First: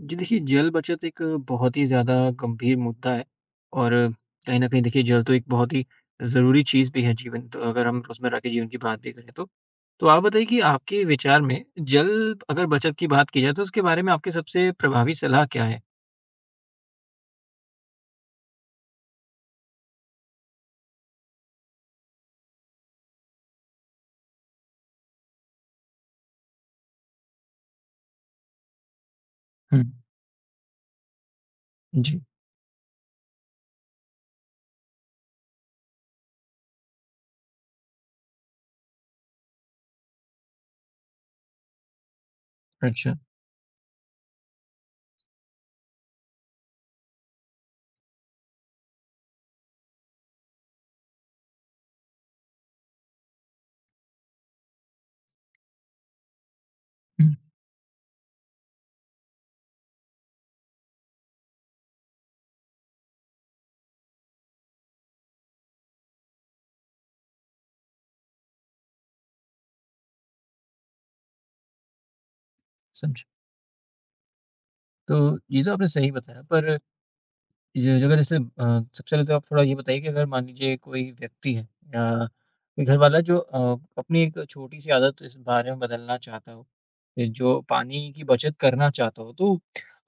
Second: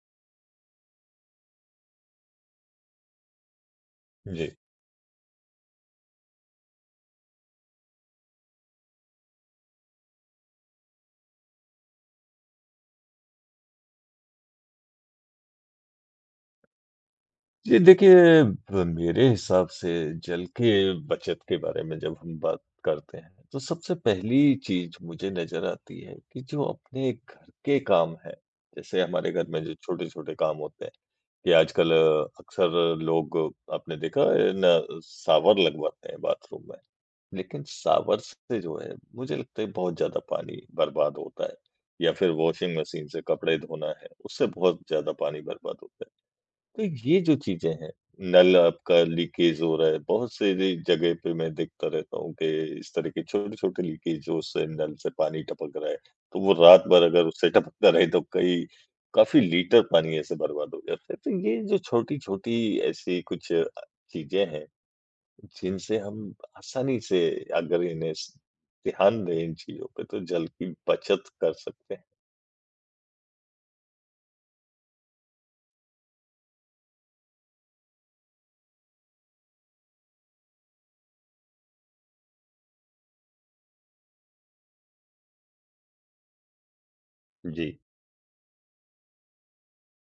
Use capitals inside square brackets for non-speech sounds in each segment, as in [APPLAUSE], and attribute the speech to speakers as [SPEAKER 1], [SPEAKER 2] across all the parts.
[SPEAKER 1] जी देखिए, जल बचत एक बहुत ही ज़्यादा गंभीर मुद्दा है और
[SPEAKER 2] जी।
[SPEAKER 1] कहीं न कहीं देखिए जल तो एक बहुत ही ज़रूरी चीज़ भी है जीवन तो अगर हम रोज़मर्रा के जीवन की बात भी करें तो। तो आप बताइए कि आपके विचार में जल अगर बचत की बात की जाए तो उसके बारे में आपकी सबसे प्रभावी सलाह क्या है?
[SPEAKER 2] जी, देखिए ब मेरे हिसाब से जल के बचत के बारे में जब हम बात करते हैं, तो सबसे पहली चीज़ मुझे नज़र आती है कि जो अपने घर के काम हैं, जैसे हमारे घर में जो
[SPEAKER 1] हुँ।
[SPEAKER 2] छोटे-छोटे काम होते हैं, कि आजकल
[SPEAKER 1] जी।
[SPEAKER 2] अक्सर लोग आपने देखा है न शावर लगवाते हैं बाथरूम में, लेकिन शावर से जो है मुझे लगता है बहुत ज़्यादा पानी बर्बाद होता है या फिर वॉशिंग मशीन
[SPEAKER 1] अच्छा।
[SPEAKER 2] से कपड़े धोना है, उससे बहुत ज़्यादा पानी बर्बाद होता है। तो ये जो चीज़ें हैं, नल आपका लीकेज हो रहा है, बहुत सारी जगह पे मैं देखता रहता हूँ कि इस तरह के छोटे-छोटे लीकेजों से नल से पानी टपक रहा है। तो वो रात भर अगर
[SPEAKER 1] हुँ,
[SPEAKER 2] उससे टपकता रहे तो कई काफ़ी लीटर पानी ऐसे बर्बाद हो जाता है। तो ये जो छोटी-छोटी ऐसी कुछ चीज़ें हैं, जिनसे हम आसानी से अगर इन्हें स ध्यान दें इन चीज़ों पे तो जल की बचत कर सकते हैं।
[SPEAKER 1] समझा। तो ये तो आपने सही बताया पर जी, अगर जैसे सबसे पहले तो आप थोड़ा ये बताइए कि अगर मान लीजिए कोई व्यक्ति है या कोई घर वाला जो अपनी एक छोटी-सी आदत इस बारे में बदलना चाहता हो, ये जो
[SPEAKER 2] जी।
[SPEAKER 1] पानी की बचत करना चाहता हो, तो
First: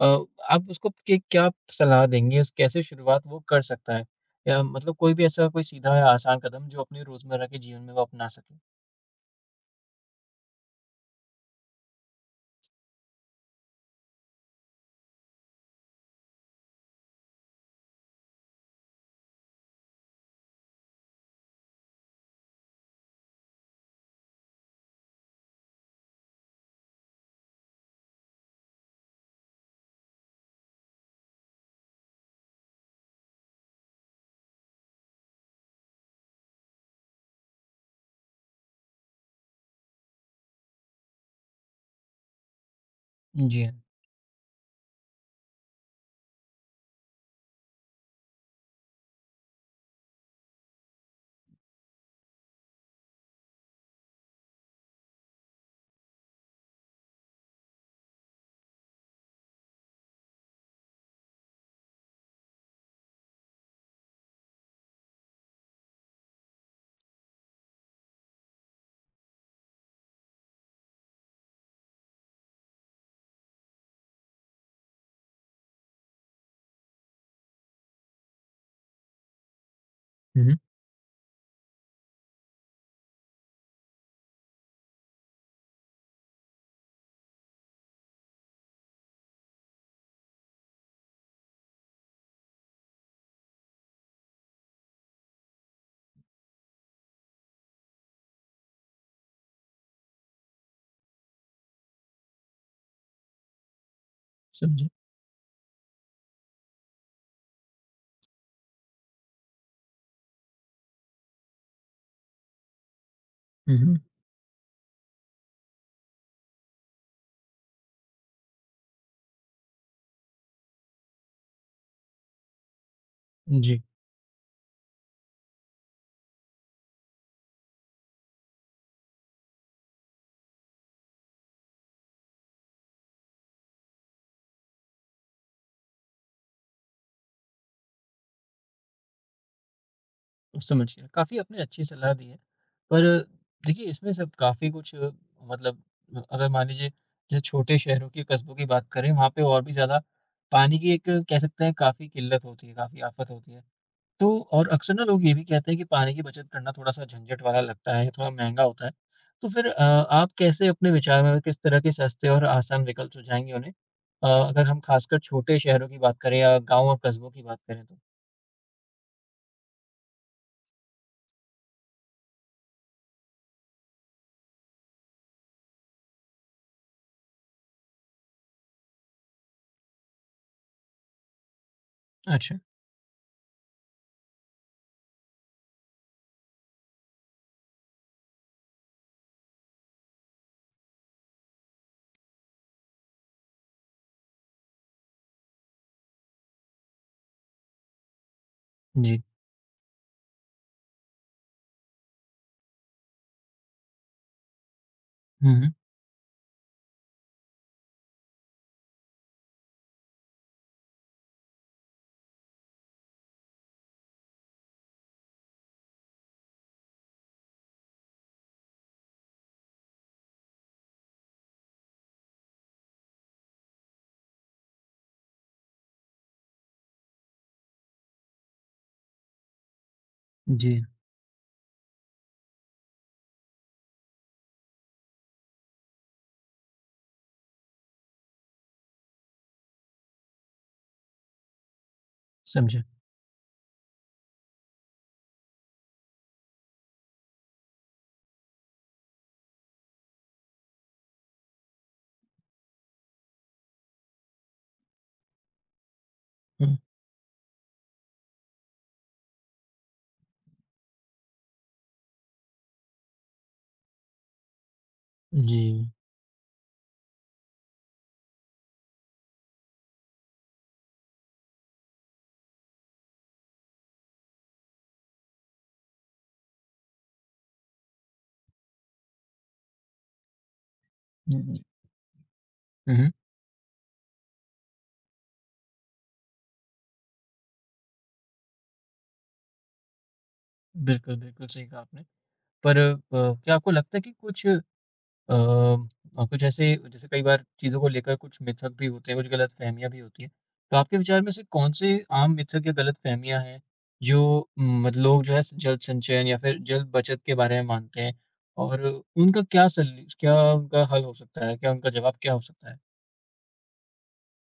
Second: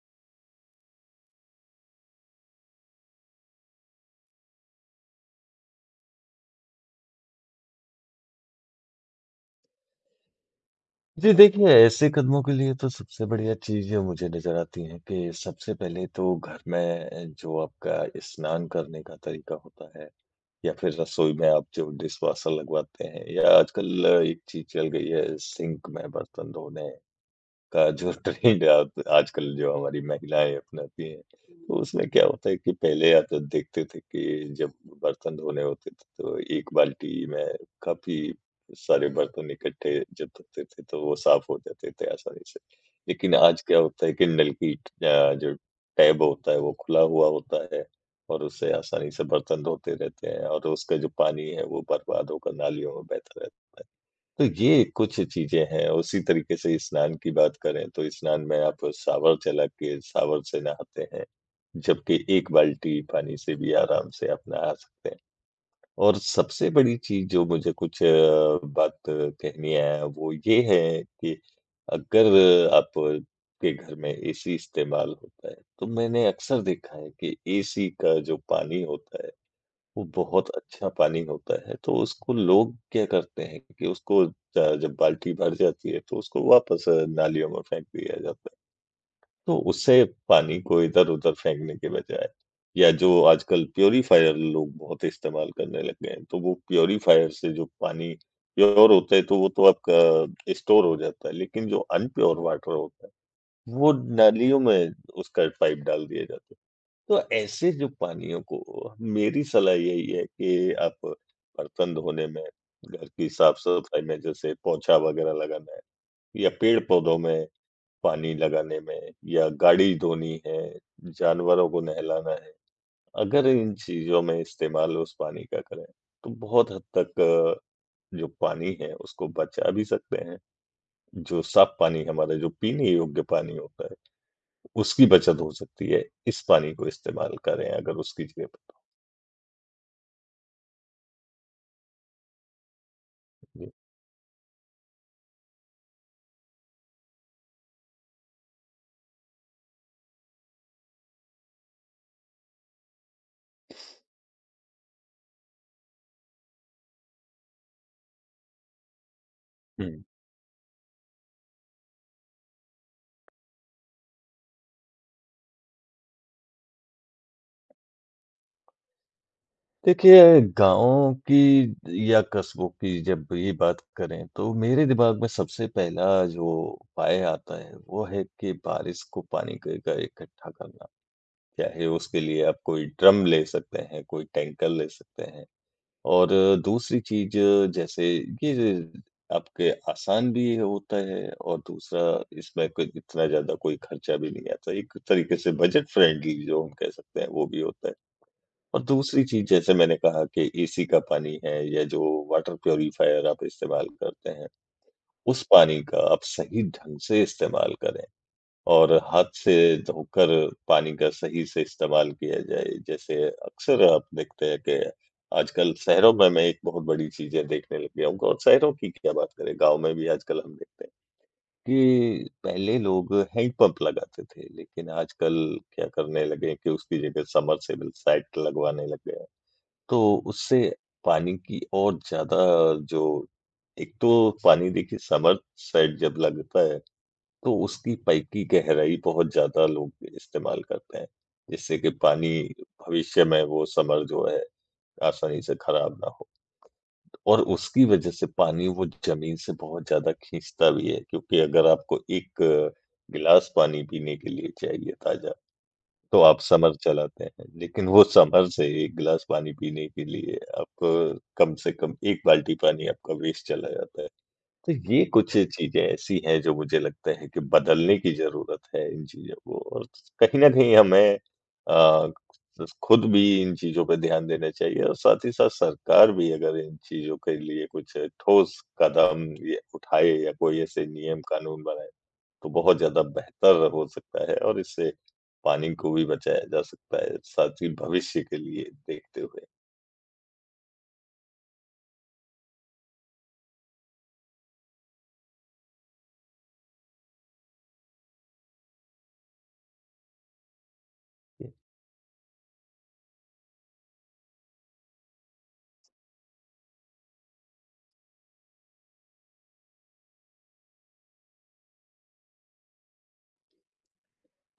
[SPEAKER 1] अ, आप उसको के क्या सलाह देंगे? उस कैसे शुरुआत वो कर सकता है? या मतलब कोई भी ऐसा कोई सीधा या आसान कदम जो अपने रोज़मर्रा के जीवन में वो अपना सके?
[SPEAKER 2] जी देखिए, ऐसे कदमों के लिए तो सबसे बढ़िया चीज़ जो मुझे नज़र आती है कि सबसे पहले तो घर में जो आपका स्नान करने का तरीका होता है या फिर रसोई में आप जो डिशवॉशर लगवाते हैं या आजकल एक चीज़ चल गई है सिंक में बर्तन धोने। का जो [LAUGHS] ट्रेंड अब आजकल जो हमारी महिलाएँ अपनाती हैं, तो उसमें क्या होता है कि पहले या तो देखते थे कि जब बर्तन धोने होते थे, तो एक बाल्टी में काफ़ी सारे बर्तन इकट्ठे जब धोते थे, तो वो साफ़ हो जाते थे आसानी से। लेकिन आज
[SPEAKER 1] जी हाँ।
[SPEAKER 2] क्या होता है कि नल की जो टैब होता है, वो खुला हुआ होता है और उससे आसानी से बर्तन धोते रहते हैं और उसका जो पानी है, वो बर्बाद होकर नालियों में बहता रहता है। तो ये कुछ चीज़ें हैं, उसी तरीके से स्नान की बात करें तो स्नान में आप शावर चला के शावर से नहाते हैं, जबकि एक बाल्टी पानी से भी आराम से आप नहा सकते हैं। और सबसे बड़ी चीज़ जो मुझे कुछ बात कहनी है वो ये है कि अगर आप के घर में एसी इस्तेमाल होता है, तो मैंने अक्सर देखा है कि एसी का जो पानी होता है वो
[SPEAKER 1] हुँ,
[SPEAKER 2] बहुत
[SPEAKER 1] हुँ।
[SPEAKER 2] अच्छा पानी होता है, तो उसको लोग क्या करते हैं कि उसको ज जब बाल्टी भर जाती है, तो उसको वापस नालियों में फेंक दिया जाता है। तो उससे पानी को इधर-उधर फेंकने के बजाय या जो आजकल प्यूरीफायर लोग बहुत इस्तेमाल करने लग गए हैं, तो वो प्यूरीफायर से जो पानी प्योर होता है, तो वो तो आपका स्टोर हो जाता है, लेकिन जो अनप्योर वाटर होता है, वो नालियों
[SPEAKER 1] समझा।
[SPEAKER 2] में उसका पाइप डाल दिया जाता है। तो ऐसे जो पानियों को मेरी सलाह यही है कि आप बर्तन धोने में, घर की
[SPEAKER 1] हुँ, हुँ।
[SPEAKER 2] साफ-सफाई में जैसे पोछा वगैरह लगाना है या पेड़-पौधों में पानी लगाने में या गाड़ी धोनी है, जानवरों को नहलाना है, अगर इन
[SPEAKER 1] जी।
[SPEAKER 2] चीज़ों में इस्तेमाल उस पानी का करें, तो बहुत हद तक जो पानी है उसको बचा भी सकते हैं। जो साफ पानी हमारा जो पीने योग्य पानी होता है, उसकी बचत हो सकती है। इस पानी को इस्तेमाल करें अगर उसकी जगह पे।
[SPEAKER 1] समझ गया। काफ़ी आपने अच्छी सलाह दी है। पर
[SPEAKER 2] जी,
[SPEAKER 1] देखिए इसमें सब काफ़ी कुछ मतलब अगर मान लीजिए जैसे छोटे शहरों के कस्बों की बात करें वहाँ पे और भी ज़्यादा पानी की एक कह सकते हैं काफ़ी किल्लत होती है, काफ़ी आफ़त होती है। तो और अक्सर ना लोग ये भी कहते हैं कि पानी की बचत करना थोड़ा-सा झंझट वाला लगता है, थोड़ा महँगा होता है। तो फिर
[SPEAKER 2] हुँ।
[SPEAKER 1] आप कैसे अपने विचार में किस तरह के सस्ते और आसान विकल्प सुझाएँगे उन्हें? अगर हम खासकर छोटे शहरों की बात करें या गाँव और कस्बों की बात करें तो?
[SPEAKER 2] देखिए, गाँव की या कस्बों की जब ये बात करें, तो मेरे दिमाग में सबसे पहला जो उपाय आता है, वो है कि बारिश को पानी क का इकट्ठा करना। चाहे उसके लिए आप
[SPEAKER 1] अच्छा।
[SPEAKER 2] कोई ड्रम ले सकते हैं, कोई टैंकर ले सकते हैं और दूसरी चीज़ जैसे ये आपके आसान भी होता है और दूसरा इसमें कोई इतना ज़्यादा कोई खर्चा भी नहीं आता। एक तरीके से बजट फ्रेंडली जो हम कह सकते हैं, वो भी होता है। और
[SPEAKER 1] जी।
[SPEAKER 2] दूसरी चीज़ जैसे मैंने कहा कि एसी का पानी है या जो वाटर प्यूरिफायर आप इस्तेमाल करते हैं, उस
[SPEAKER 1] हुँ, हुँ।
[SPEAKER 2] पानी का आप सही ढंग से इस्तेमाल करें और हाथ से धोकर पानी का सही से इस्तेमाल किया जाए। जैसे अक्सर आप देखते हैं कि आजकल शहरों में मैं एक बहुत बड़ी चीज़ है देखने लग गया हूँ और शहरों की क्या बात करें, गाँव में भी आजकल हम देखते हैं कि पहले लोग हैंडपंप लगाते थे, लेकिन आजकल क्या करने लगे हैं कि उसकी जगह समरसेबल साइट लगवाने लग गए हैं। तो उससे
[SPEAKER 1] जी।
[SPEAKER 2] पानी की और ज़्यादा जो एक तो पानी देखिए समर सेट जब लगता है, तो उसकी पाइप की गहराई बहुत ज़्यादा लोग इस्तेमाल करते हैं, जिससे कि पानी
[SPEAKER 1] समझा।
[SPEAKER 2] भविष्य में वो समर जो है आसानी से खराब ना हो। और उसकी वज़ह से पानी वो ज़मीन से बहुत ज़्यादा खींचता भी है, क्योंकि अगर आपको 1 गिलास पानी पीने के लिए चाहिए ताज़ा तो आप समर
[SPEAKER 1] हुँ,
[SPEAKER 2] चलाते हैं, लेकिन वो समर से 1 गिलास पानी पीने के लिए आप कम से कम 1 बाल्टी पानी आपका वेस्ट चला जाता है। तो ये कुछ
[SPEAKER 1] जी।
[SPEAKER 2] चीज़ें ऐसी हैं जो मुझे लगता है कि बदलने की ज़रूरत है इन चीज़ों को और कहीं न कहीं हमें अ, खुद भी इन चीज़ों पे ध्यान देना चाहिए और साथ ही साथ सरकार भी अगर इन चीज़ों के लिए कुछ ठोस कदम ये उठाए या कोई ऐसे नियम
[SPEAKER 1] हुँ,
[SPEAKER 2] कानून बनाए तो बहुत
[SPEAKER 1] हुँ,
[SPEAKER 2] ज़्यादा
[SPEAKER 1] हुँ।
[SPEAKER 2] बेहतर हो सकता है और इससे पानी को भी बचाया जा सकता है, साथ ही भविष्य के लिए देखते हुए।
[SPEAKER 1] बिल्कुल, बिल्कुल सही कहा आपने। पर क्या आपको लगता है कि कुछ अ, कुछ ऐसे जैसे कई बार चीज़ों को लेकर कुछ मिथक भी होते हैं, कुछ गलतफ़हमियाँ भी होती हैं। तो आपके विचार में से कौन-से आम मिथक या गलतफ़हमियाँ हैं जो मत लोग जो है जल संचयन या फिर जल बचत के बारे में मानते हैं और उनका क्या उनका हल हो सकता है? क्या उनका जवाब क्या हो सकता है?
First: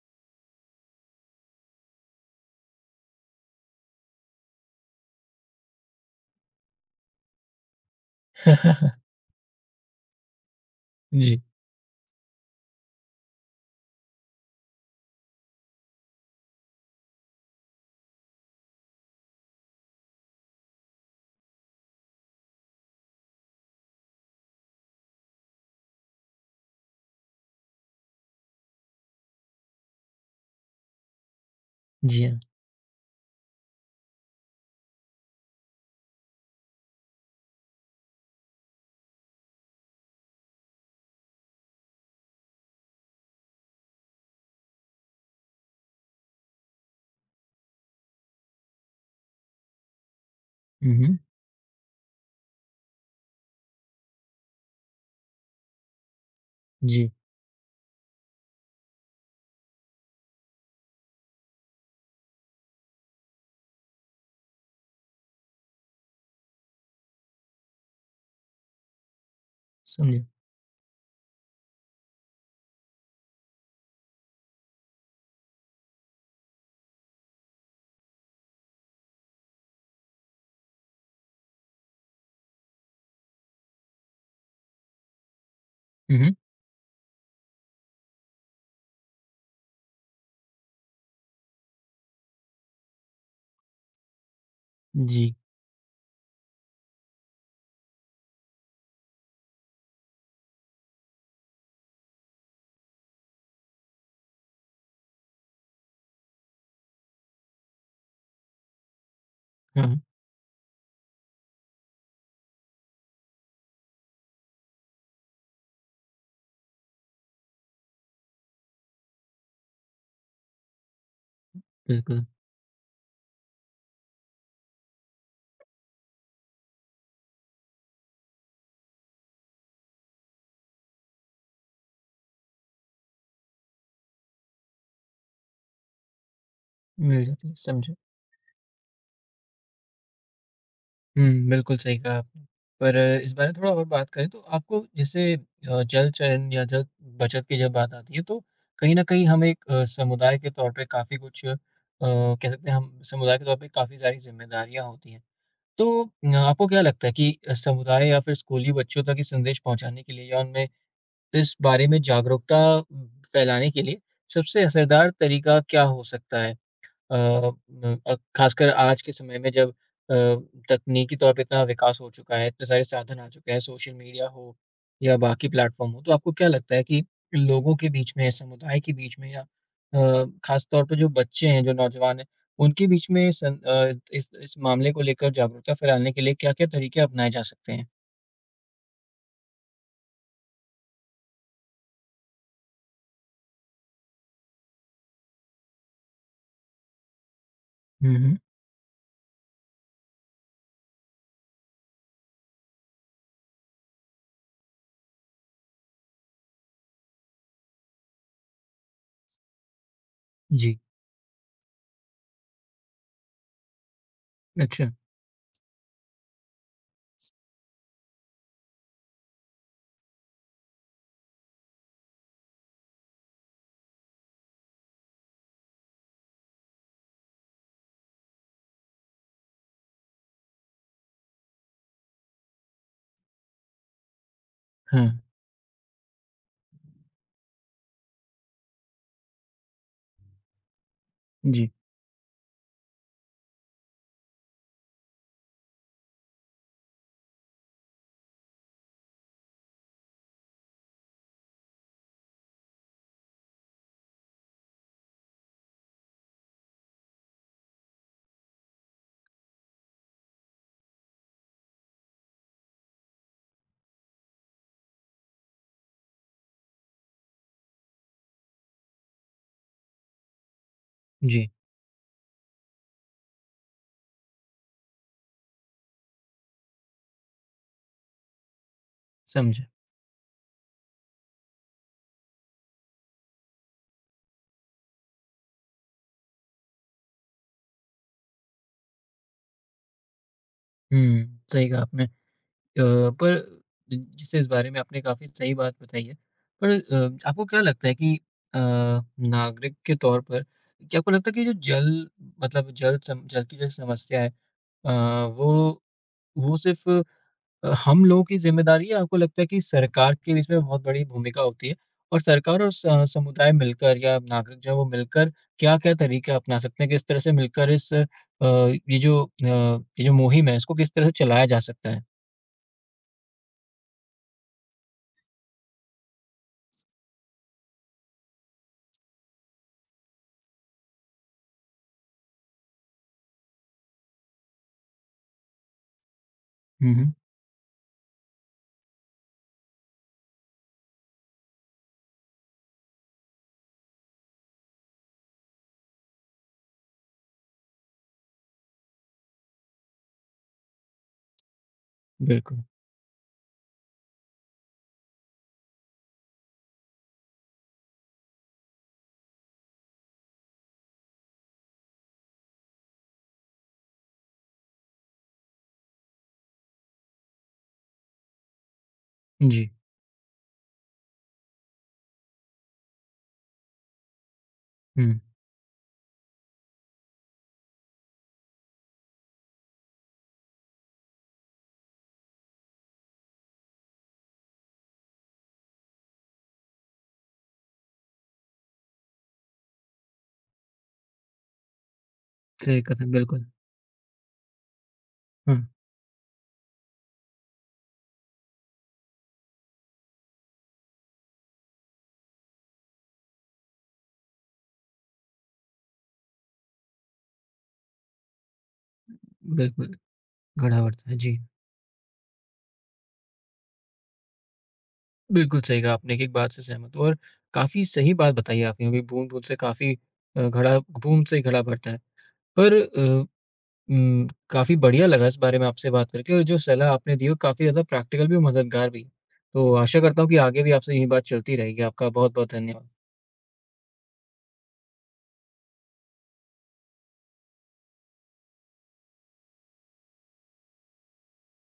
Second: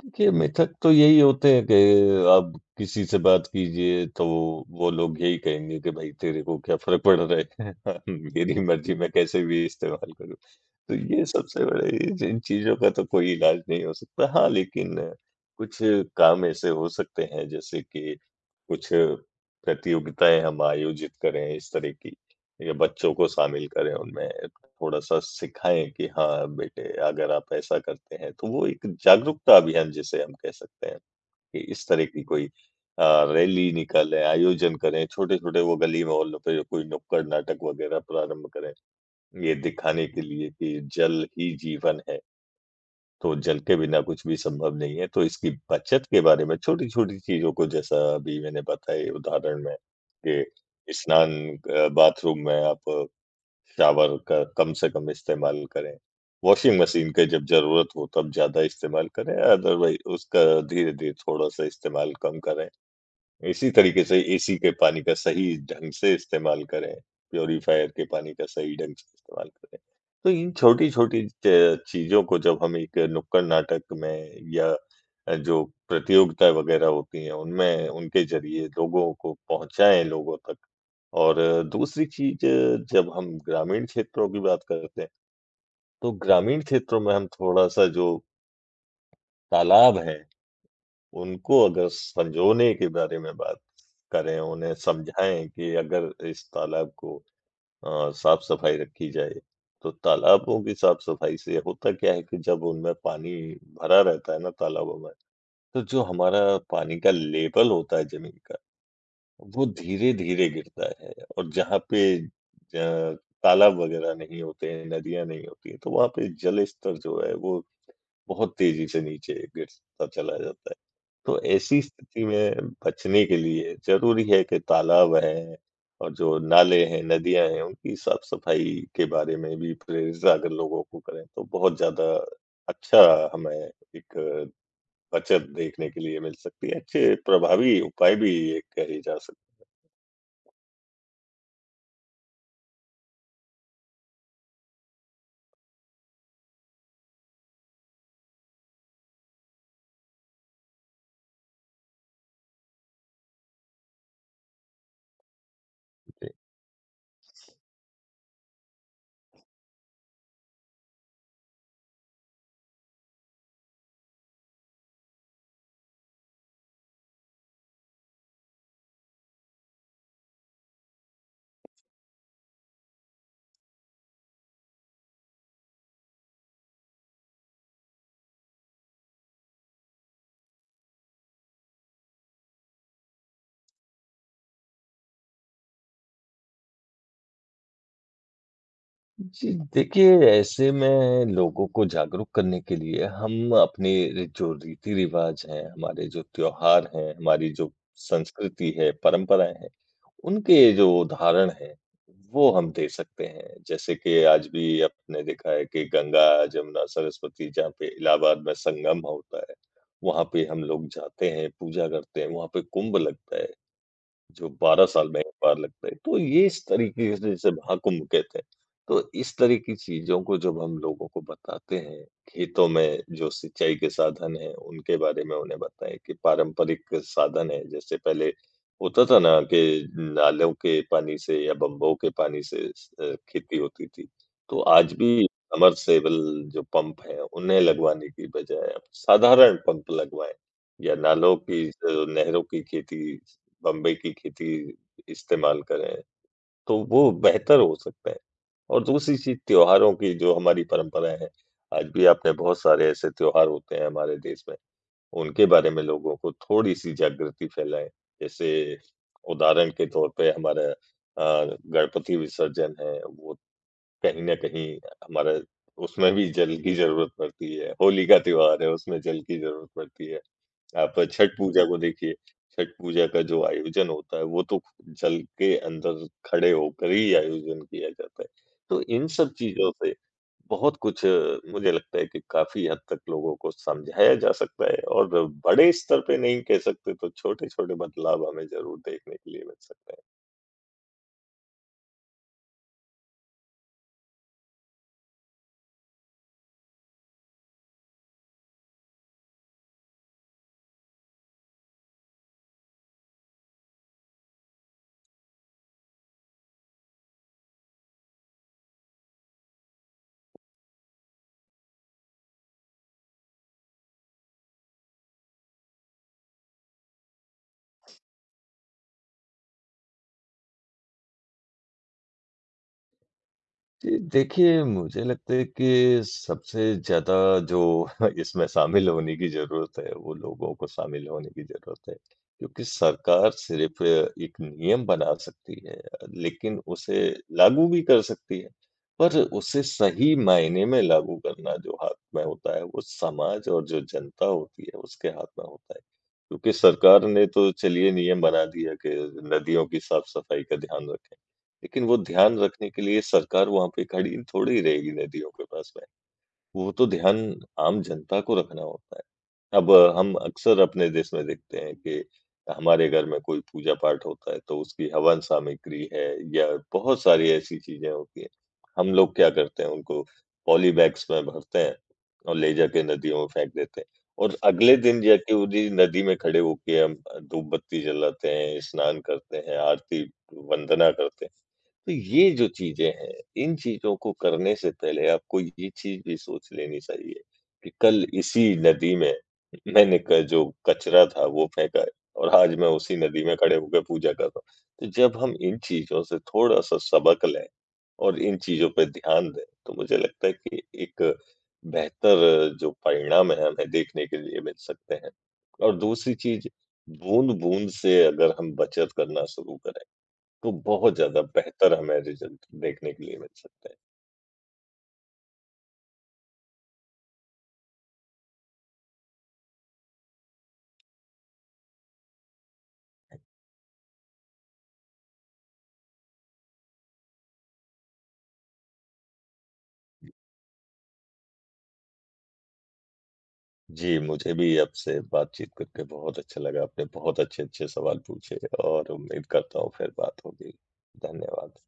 [SPEAKER 2] देखिए, मिथक तो यही होते हैं कि आप किसी से बात कीजिए तो वो लोग यही कहेंगे कि भाई तेरे को क्या फ़र्क पड़ रहा है? [LAUGHS] मेरी मर्ज़ी
[SPEAKER 1] [LAUGHS]
[SPEAKER 2] मैं कैसे भी इस्तेमाल करूँ। तो ये
[SPEAKER 1] जी,
[SPEAKER 2] सबसे बड़े इन इन चीज़ों का तो कोई इलाज नहीं हो सकता। हाँ, लेकिन कुछ काम ऐसे हो सकते हैं जैसे कि कुछ प्रतियोगिताएँ हम आयोजित करें इस तरह की, या बच्चों को शामिल करें उनमें, थोड़ा-सा सिखाएँ कि हाँ, बेटे अगर आप ऐसा करते हैं तो वो एक जागरूकता अभियान जिसे हम कह सकते हैं कि इस तरह की
[SPEAKER 1] जी हाँ।
[SPEAKER 2] कोई रैली निकालें, आयोजन करें, छोटे-छोटे वो गली-मोहल्लों पे कोई नुक्कड़ नाटक वगैरह प्रारंभ करें। ये दिखाने के लिए कि जल ही जीवन है। तो जल के बिना कुछ भी संभव नहीं है, तो इसकी बचत के बारे में छोटी-छोटी चीज़ों को जैसा अभी मैंने बताई उदाहरण में कि
[SPEAKER 1] हुँ, हुँ।
[SPEAKER 2] स्नान बाथरूम में आप शावर का कम से कम इस्तेमाल करें। वॉशिंग
[SPEAKER 1] जी,
[SPEAKER 2] मशीन के जब ज़रूरत हो तब ज़्यादा इस्तेमाल करें, अदरवाइज़ उसका धीरे-धीरे थोड़ा-सा इस्तेमाल कम करें। इसी तरीके से एसी के पानी का सही ढंग से इस्तेमाल करें, प्यूरीफायर के पानी का सही ढंग से इस्तेमाल करें।
[SPEAKER 1] समझा।
[SPEAKER 2] तो इन छोटी-छोटी च चीज़ों को जब हम एक नुक्कड़ नाटक में या जो प्रतियोगिता वगैरह होती हैं, उनमें उनके ज़रिए लोगों को पहुँचाएँ लोगों तक। और दूसरी चीज़ जब हम ग्रामीण क्षेत्रों की बात करते हैं, तो
[SPEAKER 1] हुँ, हुँ।
[SPEAKER 2] ग्रामीण क्षेत्रों में हम थोड़ा-सा जो तालाब हैं उनको अगर संजोने के बारे में बात करें, उन्हें
[SPEAKER 1] जी,
[SPEAKER 2] समझाएँ कि अगर इस तालाब को साफ-सफाई रखी जाए, तो तालाबों की साफ-सफाई से होता क्या है कि जब उनमें पानी भरा रहता है ना तालाबों में, तो जो हमारा पानी का लेवल होता है ज़मीन का, वो
[SPEAKER 1] हाँ, हाँ।
[SPEAKER 2] धीरे-धीरे गिरता है और जहाँ पे ज तालाब वगैरह नहीं होते हैं, नदियाँ नहीं होती हैं, तो वहाँ पे जल स्तर जो है वो बहुत तेज़ी से नीचे गिरता चला जाता है। तो ऐसी स्थिति
[SPEAKER 1] बिल्कुल,
[SPEAKER 2] में बचने के लिए ज़रूरी है कि तालाब हैं और जो नाले हैं, नदियाँ हैं, उनकी साफ-सफाई के बारे में भी प्रेरित अगर लोगों को करें, तो बहुत ज़्यादा अच्छा हमें एक बचत देखने के लिए मिल सकती है। अच्छे
[SPEAKER 1] मिल जाती है,
[SPEAKER 2] प्रभावी
[SPEAKER 1] समझा।
[SPEAKER 2] उपाय भी ये कहे जा सकते
[SPEAKER 1] हुँ, बिल्कुल सही कहा आपने। पर इस बारे में थोड़ा और बात करें तो आपको जैसे जल चयन या जल बचत की जब बात आती है तो कहीं न कहीं हम एक समुदाय के तौर पे काफ़ी कुछ कह सकते हैं हम समुदाय के तौर पे काफ़ी सारी ज़िम्मेदारियाँ होती हैं। तो
[SPEAKER 2] हैं।
[SPEAKER 1] आपको क्या लगता है कि समुदाय या फिर स्कूली बच्चों तक ये संदेश पहुँचाने के लिए या उनमें इस बारे में जागरूकता फैलाने के लिए सबसे असरदार तरीका क्या हो सकता है? अ, न अ, खासकर आज के समय में जब अ, तकनीकी तौर पे इतना विकास हो चुका है, इतने सारे साधन आ चुके हैं, सोशल मीडिया हो या बाकी प्लेटफ़ॉर्म हो, तो आपको क्या लगता है कि लोगों के बीच में, समुदाय के बीच में या खास तौर पे जो बच्चे हैं, जो नौजवान हैं, उनके बीच में इस मामले को लेकर जागरूकता फैलाने के लिए क्या-क्या तरीके अपनाए जा सकते हैं?
[SPEAKER 2] जी, देखिए ऐसे में लोगों को जागरूक करने के लिए हम अपने रि जो रीति-रिवाज हैं, हमारे जो त्योहार हैं, हमारी जो
[SPEAKER 1] हुँ, हुँ।
[SPEAKER 2] संस्कृति है, परंपराएँ हैं, उनके जो उदाहरण हैं, वो हम दे सकते हैं। जैसे कि आज भी आपने देखा है कि गंगा, जमुना, सरस्वती जहाँ पे इलाहाबाद में संगम होता है, वहाँ पे हम
[SPEAKER 1] जी।
[SPEAKER 2] लोग जाते हैं, पूजा करते हैं, वहाँ पे कुंभ लगता है। जो 12
[SPEAKER 1] अच्छा।
[SPEAKER 2] साल में एक बार लगता है। तो ये इस तरीके से जैसे महाकुंभ कहते हैं, तो इस तरह की चीज़ों को जब हम लोगों को बताते हैं, खेतों में जो सिंचाई के साधन हैं, उनके बारे में उन्हें बताएँ कि पारंपरिक साधन है, जैसे पहले होता था ना कि नालों के पानी से या बंबों के पानी से खेती होती थी। तो आज
[SPEAKER 1] हाँ।
[SPEAKER 2] भी सबमर्सिबल जो पंप हैं, उन्हें लगवाने की बजाय अब साधारण पंप लगवाएँ या नालों की
[SPEAKER 1] जी,
[SPEAKER 2] नहरों की खेती बम्बई की खेती इस्तेमाल करें, तो वो बेहतर हो सकता है। और दूसरी चीज़ त्योहारों की जो हमारी परंपरा है, आज भी आपने बहुत सारे ऐसे त्योहार होते हैं हमारे देश में, उनके बारे में लोगों को थोड़ी-सी जागृति फैलाएँ। जैसे उदाहरण के तौर पे हमारा गणपति विसर्जन है, वो कहीं न कहीं हमारा उसमें भी जल की ज़रूरत पड़ती है, होली का त्योहार है, उसमें जल की ज़रूरत पड़ती है। आप छठ
[SPEAKER 1] जी।
[SPEAKER 2] पूजा को देखिए, छठ पूजा का जो आयोजन होता है, वो तो जल के अंदर खड़े होकर ही आयोजन किया जाता है। तो इन सब
[SPEAKER 1] समझा।
[SPEAKER 2] चीज़ों से बहुत कुछ मुझे लगता है कि काफ़ी हद तक लोगों को समझाया जा सकता है और बड़े स्तर पे नहीं कह सकते, तो छोटे-छोटे बदलाव हमें ज़रूर देखने के लिए मिल सकते हैं।
[SPEAKER 1] हुँ, सही कहा आपने। अ, पर जैसे इस बारे में आपने काफ़ी सही बात बताई है। पर आपको क्या लगता है कि नागरिक के तौर पर क्या आपको लगता है कि जो जल मतलब जल की जो समस्या है वो वो सिर्फ़ हम लोगों की ज़िम्मेदारी है? आपको लगता है कि सरकार की भी इसमें बहुत बड़ी भूमिका होती है? और सरकार और स समुदाय मिलकर या नागरिक जो है वो मिलकर क्या-क्या तरीके अपना सकते हैं? किस तरह से मिलकर इस ये जो मुहिम है इसको किस तरह से चलाया जा सकता है?
[SPEAKER 2] जी, देखिए मुझे लगता है कि सबसे ज़्यादा जो [LAUGHS] इसमें शामिल होने की ज़रूरत है, वो लोगों को शामिल होने की ज़रूरत है। क्योंकि सरकार सिर्फ़ एक नियम बना सकती है, लेकिन
[SPEAKER 1] हुँ,
[SPEAKER 2] उसे
[SPEAKER 1] हुँ।
[SPEAKER 2] लागू भी कर सकती है। पर उसे सही मायने में लागू करना जो हाथ में होता है, वो समाज और जो जनता होती है, उसके हाथ में होता है। क्योंकि सरकार ने तो चलिए नियम बना दिया कि नदियों की साफ़-सफ़ाई का ध्यान रखें। लेकिन वो ध्यान
[SPEAKER 1] बिल्कुल,
[SPEAKER 2] रखने के लिए सरकार वहाँ पे खड़ी थोड़ी रहेगी नदियों के पास में। वो तो ध्यान आम जनता को रखना होता है। अब हम अक्सर अपने देश में देखते हैं कि हमारे घर में कोई पूजा-पाठ होता है, तो उसकी हवन सामग्री है या बहुत सारी ऐसी चीज़ें होती हैं। हम लोग क्या करते हैं,
[SPEAKER 1] जी।
[SPEAKER 2] उनको पॉली बैग्स में भरते हैं और ले जाके नदियों में फेंक देते हैं और अगले दिन
[SPEAKER 1] हुँ,
[SPEAKER 2] जाके उन्हीं नदी में खड़े होके हम धूप-बत्ती जलाते हैं, स्नान करते हैं, आरती वंदना करते हैं। तो ये जो चीज़ें हैं, इन चीज़ों को करने से पहले आपको ये चीज़ भी सोच लेनी चाहिए कि कल इसी नदी में मैंने क जो कचरा था वो फेंका है और आज मैं
[SPEAKER 1] सही
[SPEAKER 2] उसी
[SPEAKER 1] कहा,
[SPEAKER 2] नदी में
[SPEAKER 1] बिल्कुल।
[SPEAKER 2] खड़े होकर पूजा कर रहा हूँ। तो जब हम इन
[SPEAKER 1] हाँ,
[SPEAKER 2] चीज़ों से थोड़ा-सा सबक लें और इन चीज़ों पे ध्यान दें, तो मुझे लगता है कि एक बेहतर जो परिणाम है हमें देखने के लिए मिल सकते हैं। और दूसरी चीज़ बूँद-बूँद से अगर हम बचत करना शुरू करें
[SPEAKER 1] बिल्कुल,
[SPEAKER 2] तो
[SPEAKER 1] गढ़ा
[SPEAKER 2] बहुत
[SPEAKER 1] पड़ता है,
[SPEAKER 2] ज़्यादा
[SPEAKER 1] जी।
[SPEAKER 2] बेहतर हमें रिज़ल्ट देखने के लिए मिल सकते हैं।
[SPEAKER 1] बिल्कुल सही कहा आपने कि एक बात से सहमत हूँ और काफ़ी सही बात बताई है आपने अभी बूँद-बूँद से काफ़ी घड़ा बूँद से ही घड़ा भरता है। पर काफ़ी बढ़िया लगा इस बारे में आपसे बात करके और जो सलाह आपने दी है वो काफ़ी ज़्यादा प्रैक्टिकल भी और मददगार भी है। तो आशा करता हूँ कि आगे भी आपसे यही बात चलती रहेगी। आपका बहुत-बहुत धन्यवाद।
[SPEAKER 2] जी, मुझे भी आपसे बातचीत करके बहुत अच्छा लगा। आपने बहुत अच्छे-अच्छे सवाल पूछे और उम्मीद करता हूँ फिर बात होगी। धन्यवाद।